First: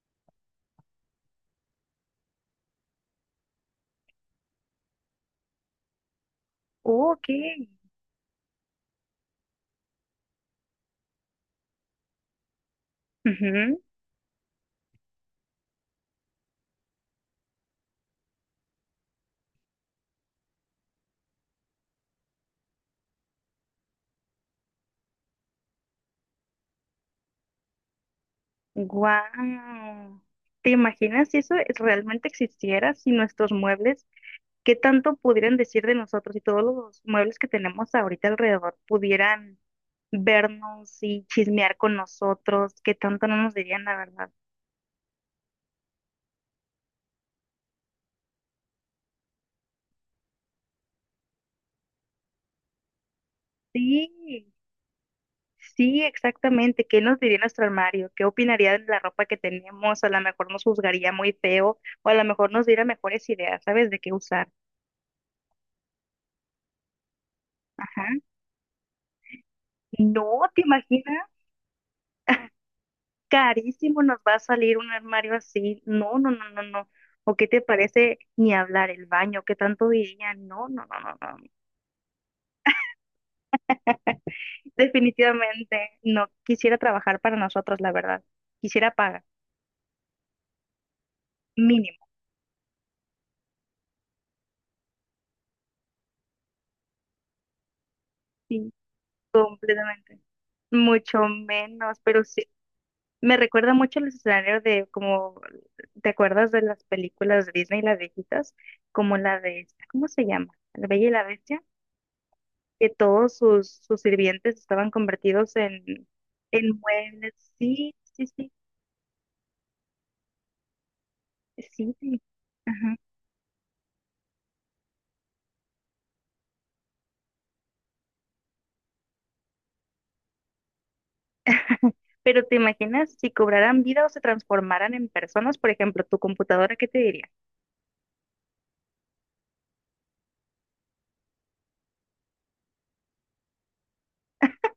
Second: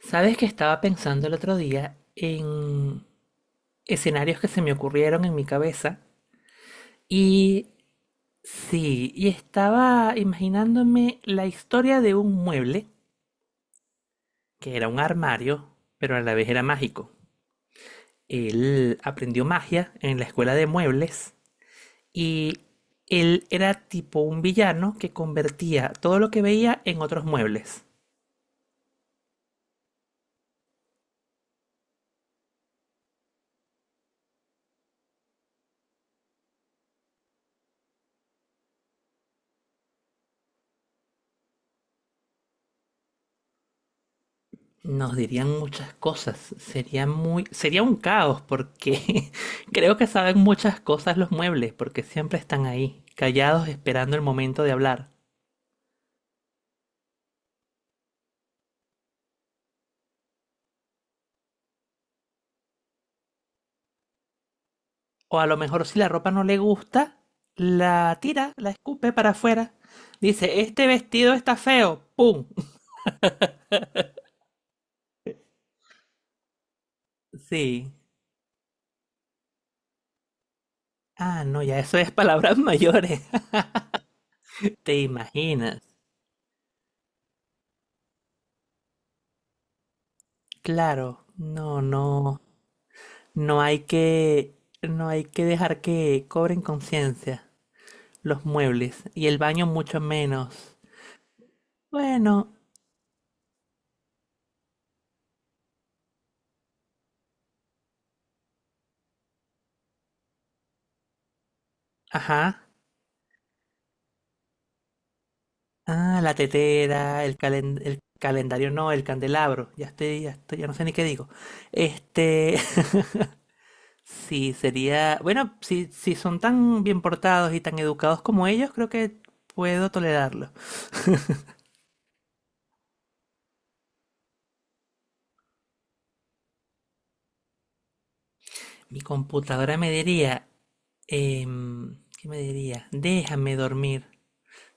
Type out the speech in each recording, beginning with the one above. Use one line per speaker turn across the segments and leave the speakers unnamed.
Sabes que estaba pensando el otro día en escenarios que se me ocurrieron en mi cabeza
Oh, ok.
y sí, y estaba imaginándome la historia de un mueble que era un armario, pero a la vez era mágico. Él aprendió magia en la escuela de muebles y él era tipo un villano que convertía todo lo que veía en otros muebles.
Wow. ¿Te imaginas si realmente existiera, si nuestros muebles, qué tanto pudieran decir de nosotros y todos los muebles que tenemos ahorita alrededor pudieran vernos y chismear con nosotros, qué tanto no nos dirían la verdad?
Nos dirían muchas cosas. Sería muy, sería un caos porque creo que saben muchas cosas los muebles, porque siempre están ahí, callados esperando el
Sí,
momento de hablar.
sí, exactamente. ¿Qué nos diría nuestro armario? ¿Qué opinaría de la ropa que tenemos? A lo mejor nos juzgaría muy feo o a lo mejor nos diera mejores ideas, ¿sabes? De qué usar.
O a lo mejor si la ropa no le gusta, la
Ajá.
tira, la escupe para afuera. Dice,
No, ¿te
este
imaginas?
vestido está feo. ¡Pum!
Carísimo nos va a salir un armario así. No, no, no, no, no. ¿O qué te
Sí.
parece ni hablar el baño? ¿Qué tanto diría? No, no, no, no, no.
Ah, no, ya eso es palabras mayores. ¿Te imaginas?
Definitivamente no quisiera trabajar para nosotros, la verdad. Quisiera pagar
Claro, no,
mínimo.
no, no hay que, no hay que dejar que cobren conciencia. Los
Sí,
muebles y el baño mucho
completamente.
menos.
Mucho menos, pero sí.
Bueno,
Me recuerda mucho el escenario de, como, ¿te acuerdas de las películas de Disney, las viejitas? Como la de, ¿cómo se llama? La Bella y la Bestia.
ajá.
Que todos sus sirvientes estaban convertidos
Ah, la
en
tetera,
muebles.
el
Sí, sí, sí,
calendario no, el candelabro. Ya estoy, ya no sé ni qué digo.
sí, sí.
Este,
Ajá.
sí, sería, bueno, si, si son tan bien portados y tan educados como ellos, creo que puedo tolerarlo.
Pero te imaginas si cobraran vida o se transformaran en personas, por ejemplo, tu computadora, ¿qué te diría?
Mi computadora me diría, ¿qué me diría? Déjame dormir,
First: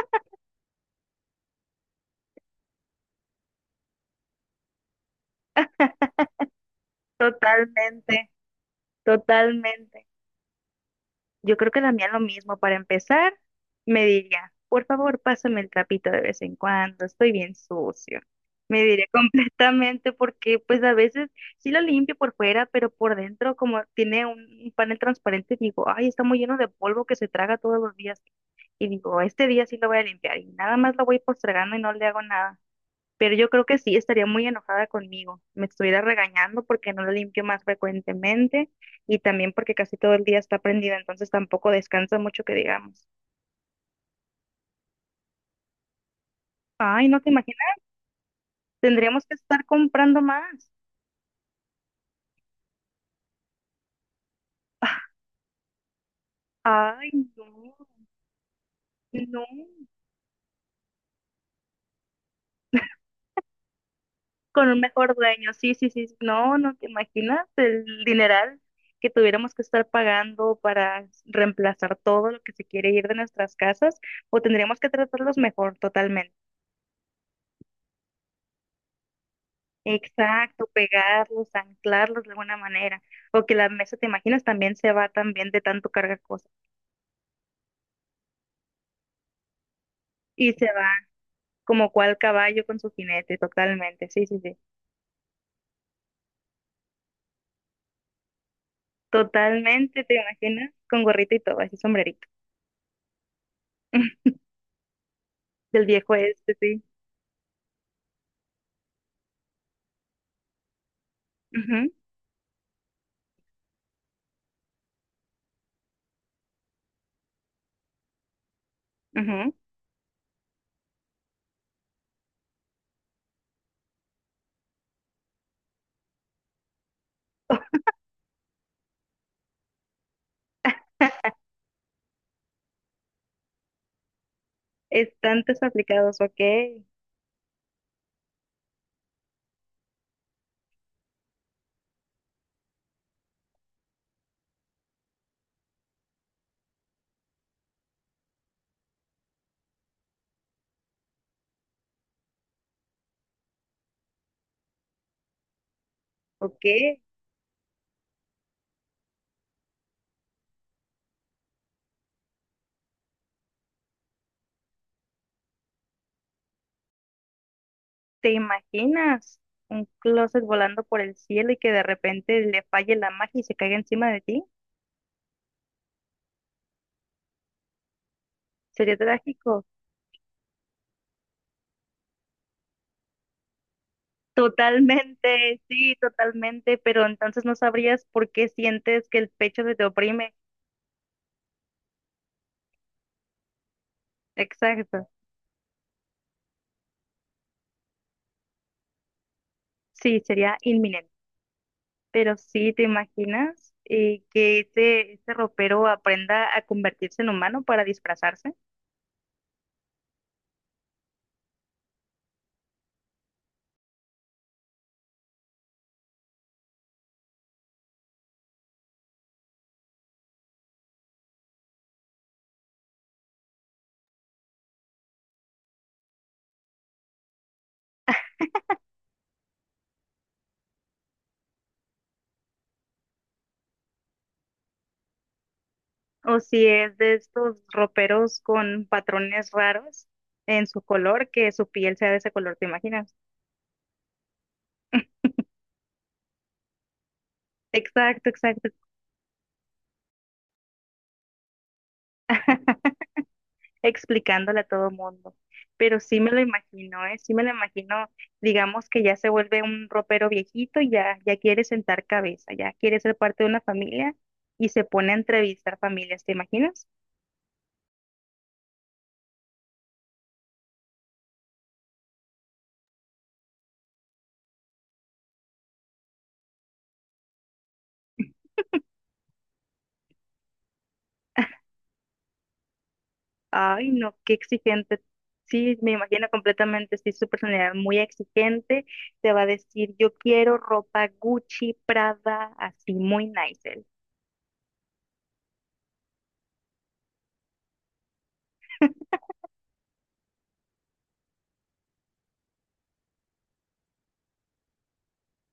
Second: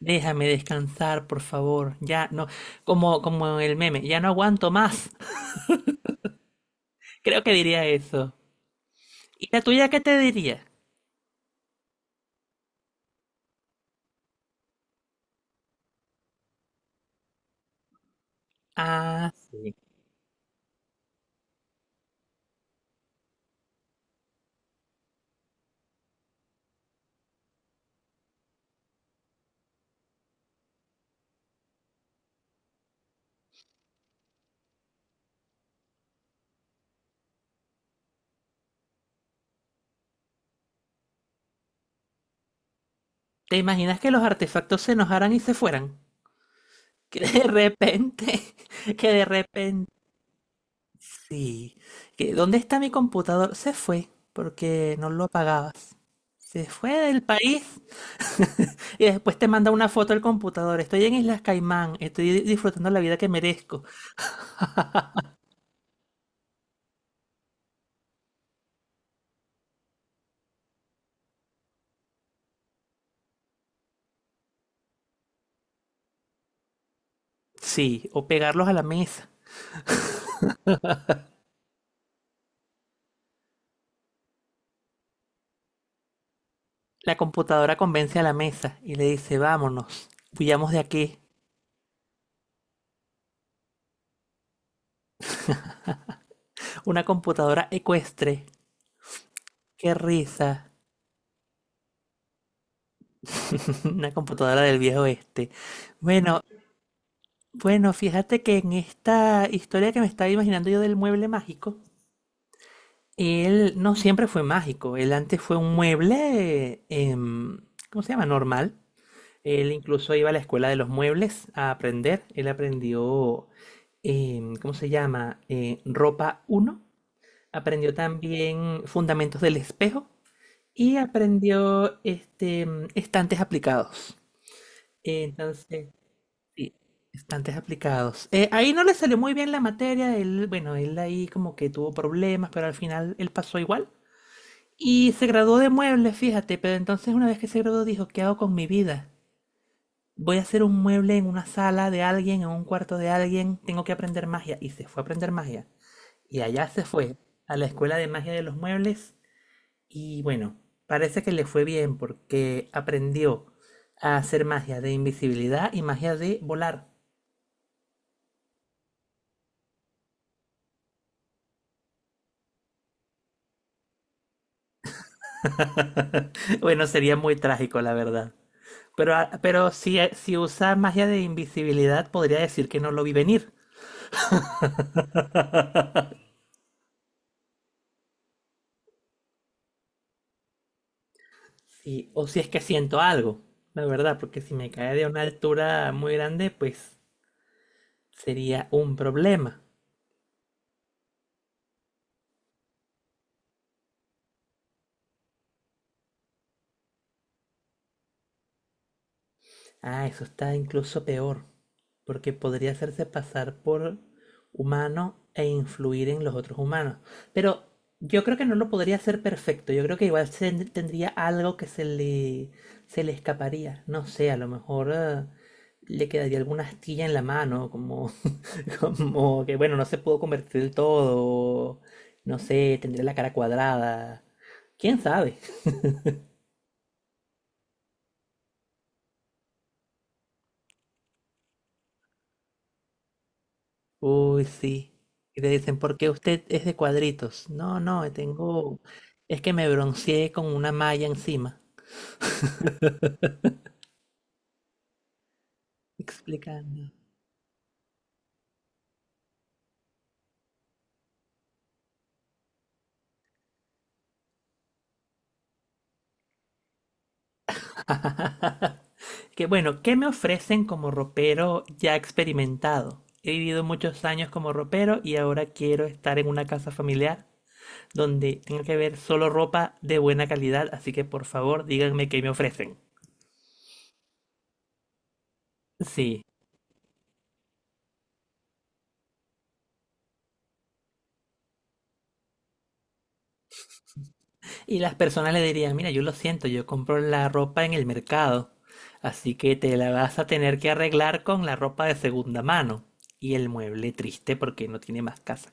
déjame descansar, por favor. Ya, no, como, como el meme, ya no aguanto más. Creo que diría
Totalmente,
eso. ¿Y la tuya qué
totalmente.
te diría?
Yo creo que la mía lo mismo. Para empezar, me diría, por favor, pásame el trapito de vez en cuando, estoy bien sucio. Me diría
Ah, sí.
completamente porque, pues, a veces sí lo limpio por fuera, pero por dentro, como tiene un panel transparente, digo, ay, está muy lleno de polvo que se traga todos los días. Y digo, este día sí lo voy a limpiar y nada más lo voy postergando y no le hago nada, pero yo creo que sí estaría muy enojada conmigo, me estuviera regañando porque no lo limpio más frecuentemente, y también porque casi todo el día está prendida, entonces tampoco descansa mucho, que digamos.
¿Te imaginas que los artefactos se enojaran y se fueran?
Ay, no
Que
te
de
imaginas,
repente, que
tendríamos
de
que estar
repente,
comprando más.
sí. Que, ¿dónde está mi computador? Se fue porque no lo apagabas. Se fue
Ay,
del país.
no,
Y después
no,
te manda una foto del computador. Estoy en Islas Caimán, estoy disfrutando la vida que merezco.
con un mejor dueño, sí, sí, sí, no, no te imaginas el dineral que tuviéramos que estar pagando para reemplazar todo lo que se quiere ir de nuestras casas, o tendríamos que tratarlos mejor, totalmente.
Sí, o pegarlos a la mesa.
Exacto, pegarlos, anclarlos de alguna manera, o que la mesa, te imaginas, también se va, también de tanto cargar cosas,
La computadora convence a la mesa y le dice, vámonos,
y se
huyamos de
va
aquí.
como cual caballo con su jinete, totalmente, sí, sí, sí,
Una computadora ecuestre. Qué
totalmente, te
risa.
imaginas, con gorrito y todo, así, sombrerito,
Una computadora del viejo oeste.
del viejo
Bueno,
este, sí,
bueno, fíjate que en esta historia que me estaba imaginando yo del mueble mágico, él no siempre fue mágico. Él antes fue un mueble, ¿cómo se llama? Normal.
ujú, ujú.
Él incluso iba a la escuela de los muebles a aprender. Él aprendió, ¿cómo se llama? Ropa uno. Aprendió también fundamentos del espejo. Y aprendió este, estantes aplicados.
Estantes
Entonces,
aplicados,
sí,
ok,
estantes aplicados. Ahí no le salió muy bien la materia, él, bueno, él ahí como que tuvo problemas, pero al final él pasó igual. Y se graduó de muebles, fíjate, pero entonces una vez que se graduó dijo, ¿qué hago con mi vida? Voy a hacer un mueble en una sala de alguien, en un cuarto de alguien, tengo que aprender magia. Y se fue a aprender magia. Y
ok,
allá se fue, a la escuela de magia de los muebles. Y bueno, parece que le fue bien porque aprendió a hacer magia de invisibilidad y magia de volar.
te imaginas un closet volando por el cielo y que de repente le falle la magia y se caiga encima de ti,
Bueno, sería muy trágico, la verdad.
sería
Pero,
trágico.
pero si, si usa magia de invisibilidad, podría decir que no lo vi venir.
Totalmente, sí, totalmente, pero entonces no sabrías por qué sientes que el pecho se te oprime.
Sí, o si es que siento algo, la verdad, porque si me cae
Exacto.
de una altura muy grande, pues sería un problema.
Sí, sería inminente. Pero sí, ¿te imaginas, que ese ropero aprenda a convertirse en humano para disfrazarse?
Ah, eso está incluso peor, porque podría hacerse pasar por humano e influir en los otros humanos. Pero yo creo que no lo podría hacer perfecto. Yo creo que igual tendría algo que se le escaparía. No sé, a lo mejor le quedaría alguna astilla en la mano, como, como que, bueno, no se pudo convertir del todo. No sé, tendría la cara cuadrada. ¿Quién sabe?
O si es de estos roperos con patrones raros en su color, que su piel sea de ese color, ¿te imaginas?
Uy, sí. Y te dicen, ¿por qué usted es de cuadritos? No, no,
Exacto, exacto.
tengo... Es que me bronceé con una malla encima.
Explicándole a todo mundo. Pero sí me lo
Explicando.
imagino, ¿eh? Sí me lo imagino, digamos que ya se vuelve un ropero viejito y ya, ya quiere sentar cabeza, ya quiere ser parte de una familia y se pone a entrevistar familias, ¿te imaginas?
Que bueno, ¿qué me ofrecen como ropero ya experimentado? He vivido muchos años como ropero y ahora quiero estar en una casa familiar donde tenga que ver solo ropa de buena calidad, así que por favor díganme qué me ofrecen.
Ay, no, qué exigente. Sí, me
Sí.
imagino completamente, sí, su personalidad muy exigente. Te va a decir, yo quiero ropa Gucci, Prada, así, muy nice. Él.
Y las personas le dirían, mira, yo lo siento, yo compro la ropa en el mercado, así que te la vas a tener que arreglar con la ropa de segunda mano y el mueble triste porque no tiene más casa.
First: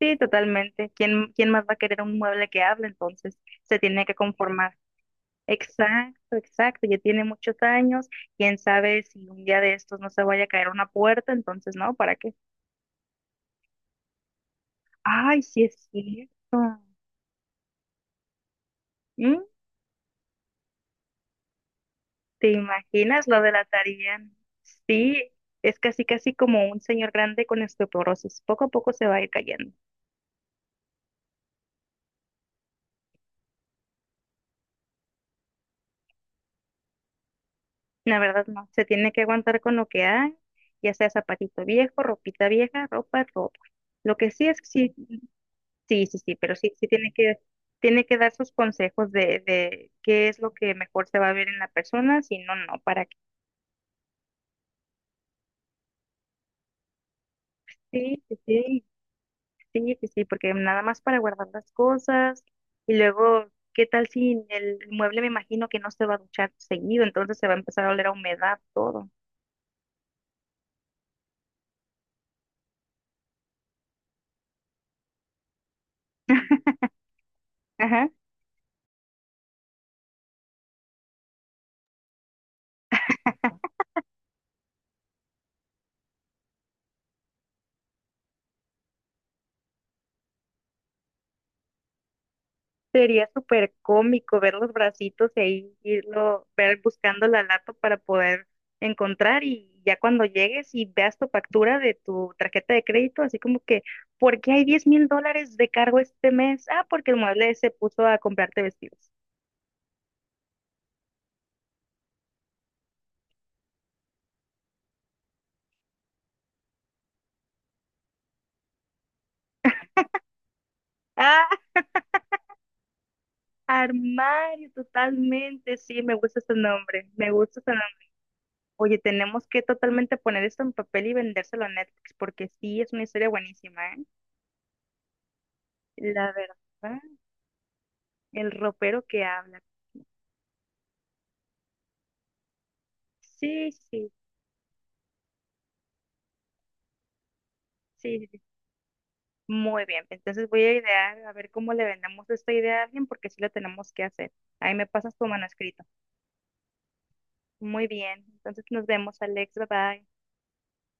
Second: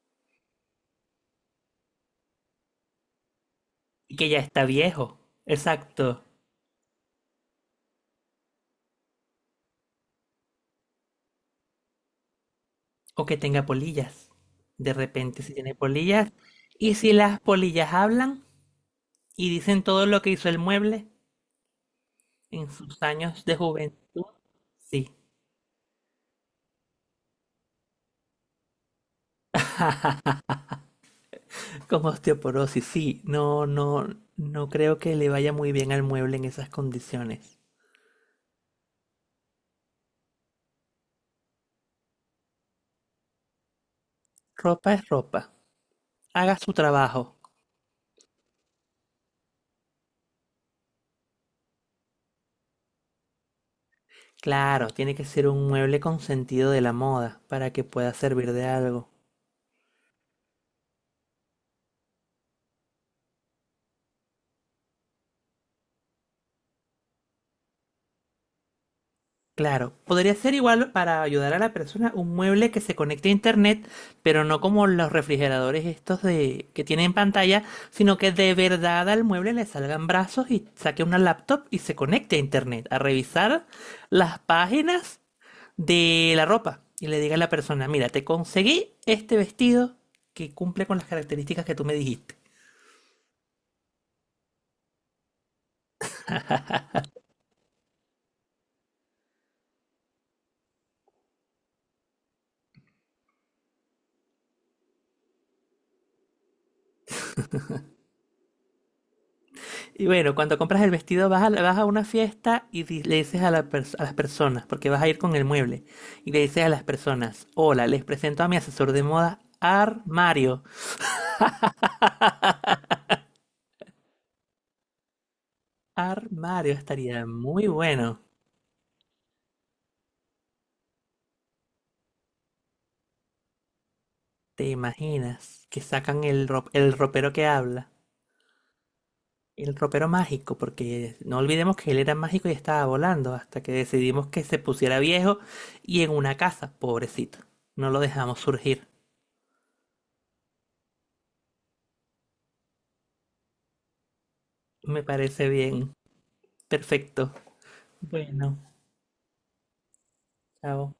Sí, totalmente. ¿Quién, quién más va a querer un mueble que hable? Entonces, se tiene que
Y que ya está
conformar.
viejo, exacto,
Exacto, exacto, ya tiene muchos años, quién sabe si un día de estos no se vaya a caer una puerta, entonces no, ¿para qué?
o que tenga polillas. De
Ay,
repente si
sí
tiene
es
polillas,
cierto.
y si las polillas hablan
¿Mm?
y dicen todo lo que hizo el mueble
¿Te
en sus
imaginas lo
años
de
de
la tarea?
juventud, sí,
Sí, es casi casi como un señor grande con osteoporosis, poco a poco se va a ir cayendo.
como osteoporosis, sí, no, no, no creo que le vaya muy bien al mueble en esas condiciones.
La verdad no, se tiene que aguantar con lo que hay, ya sea zapatito viejo, ropita vieja, ropa, ropa. Lo que sí es que
Ropa
sí,
es ropa.
sí, sí, sí, pero
Haga
sí,
su
sí
trabajo.
tiene que dar sus consejos de qué es lo que mejor se va a ver en la persona, si no, no, para qué.
Claro, tiene que ser un mueble con sentido de la moda para que pueda
Sí, sí,
servir de
sí,
algo.
sí, sí, sí, porque nada más para guardar las cosas, y luego, ¿qué tal si el mueble, me imagino que no se va a duchar seguido, entonces se va a empezar a oler a humedad todo?
Claro, podría ser igual para ayudar a la persona un mueble que se conecte a internet, pero no como los refrigeradores estos de que tienen pantalla,
Ajá.
sino que de verdad al mueble le salgan brazos y saque una laptop y se conecte a internet a revisar las páginas de la ropa y le diga a la persona, mira, te conseguí este vestido que cumple con las características que tú me dijiste.
Sería súper cómico ver los bracitos y ahí irlo, ver buscando la lata para poder encontrar, y ya cuando llegues y veas tu factura de tu tarjeta de crédito, así como que, ¿por qué hay 10.000 dólares de cargo este mes? Ah, porque el mueble se puso a comprarte vestidos.
Y bueno, cuando compras el vestido vas a, vas a una fiesta y le dices a, a las personas, porque vas a ir con el mueble, y le dices a las personas, hola, les presento a mi asesor de moda, Armario.
Ah, armario, totalmente, sí, me gusta ese
Armario
nombre,
estaría
me gusta
muy
ese nombre.
bueno.
Oye, tenemos que totalmente poner esto en papel y vendérselo a Netflix, porque sí, es una historia buenísima, ¿eh?
¿Te imaginas que sacan
La
el, el
verdad,
ropero que habla?
el ropero que habla.
El ropero mágico, porque no olvidemos que él era mágico y estaba volando hasta
Sí,
que
sí,
decidimos que se pusiera viejo y en una casa, pobrecito. No lo
sí, sí.
dejamos surgir.
Muy bien. Entonces voy a idear a ver cómo le vendemos esta idea a alguien, porque sí lo tenemos que hacer. Ahí me
Me
pasas tu
parece
manuscrito.
bien. Perfecto.
Muy bien.
Bueno,
Entonces nos vemos, Alex. Bye bye.
chao.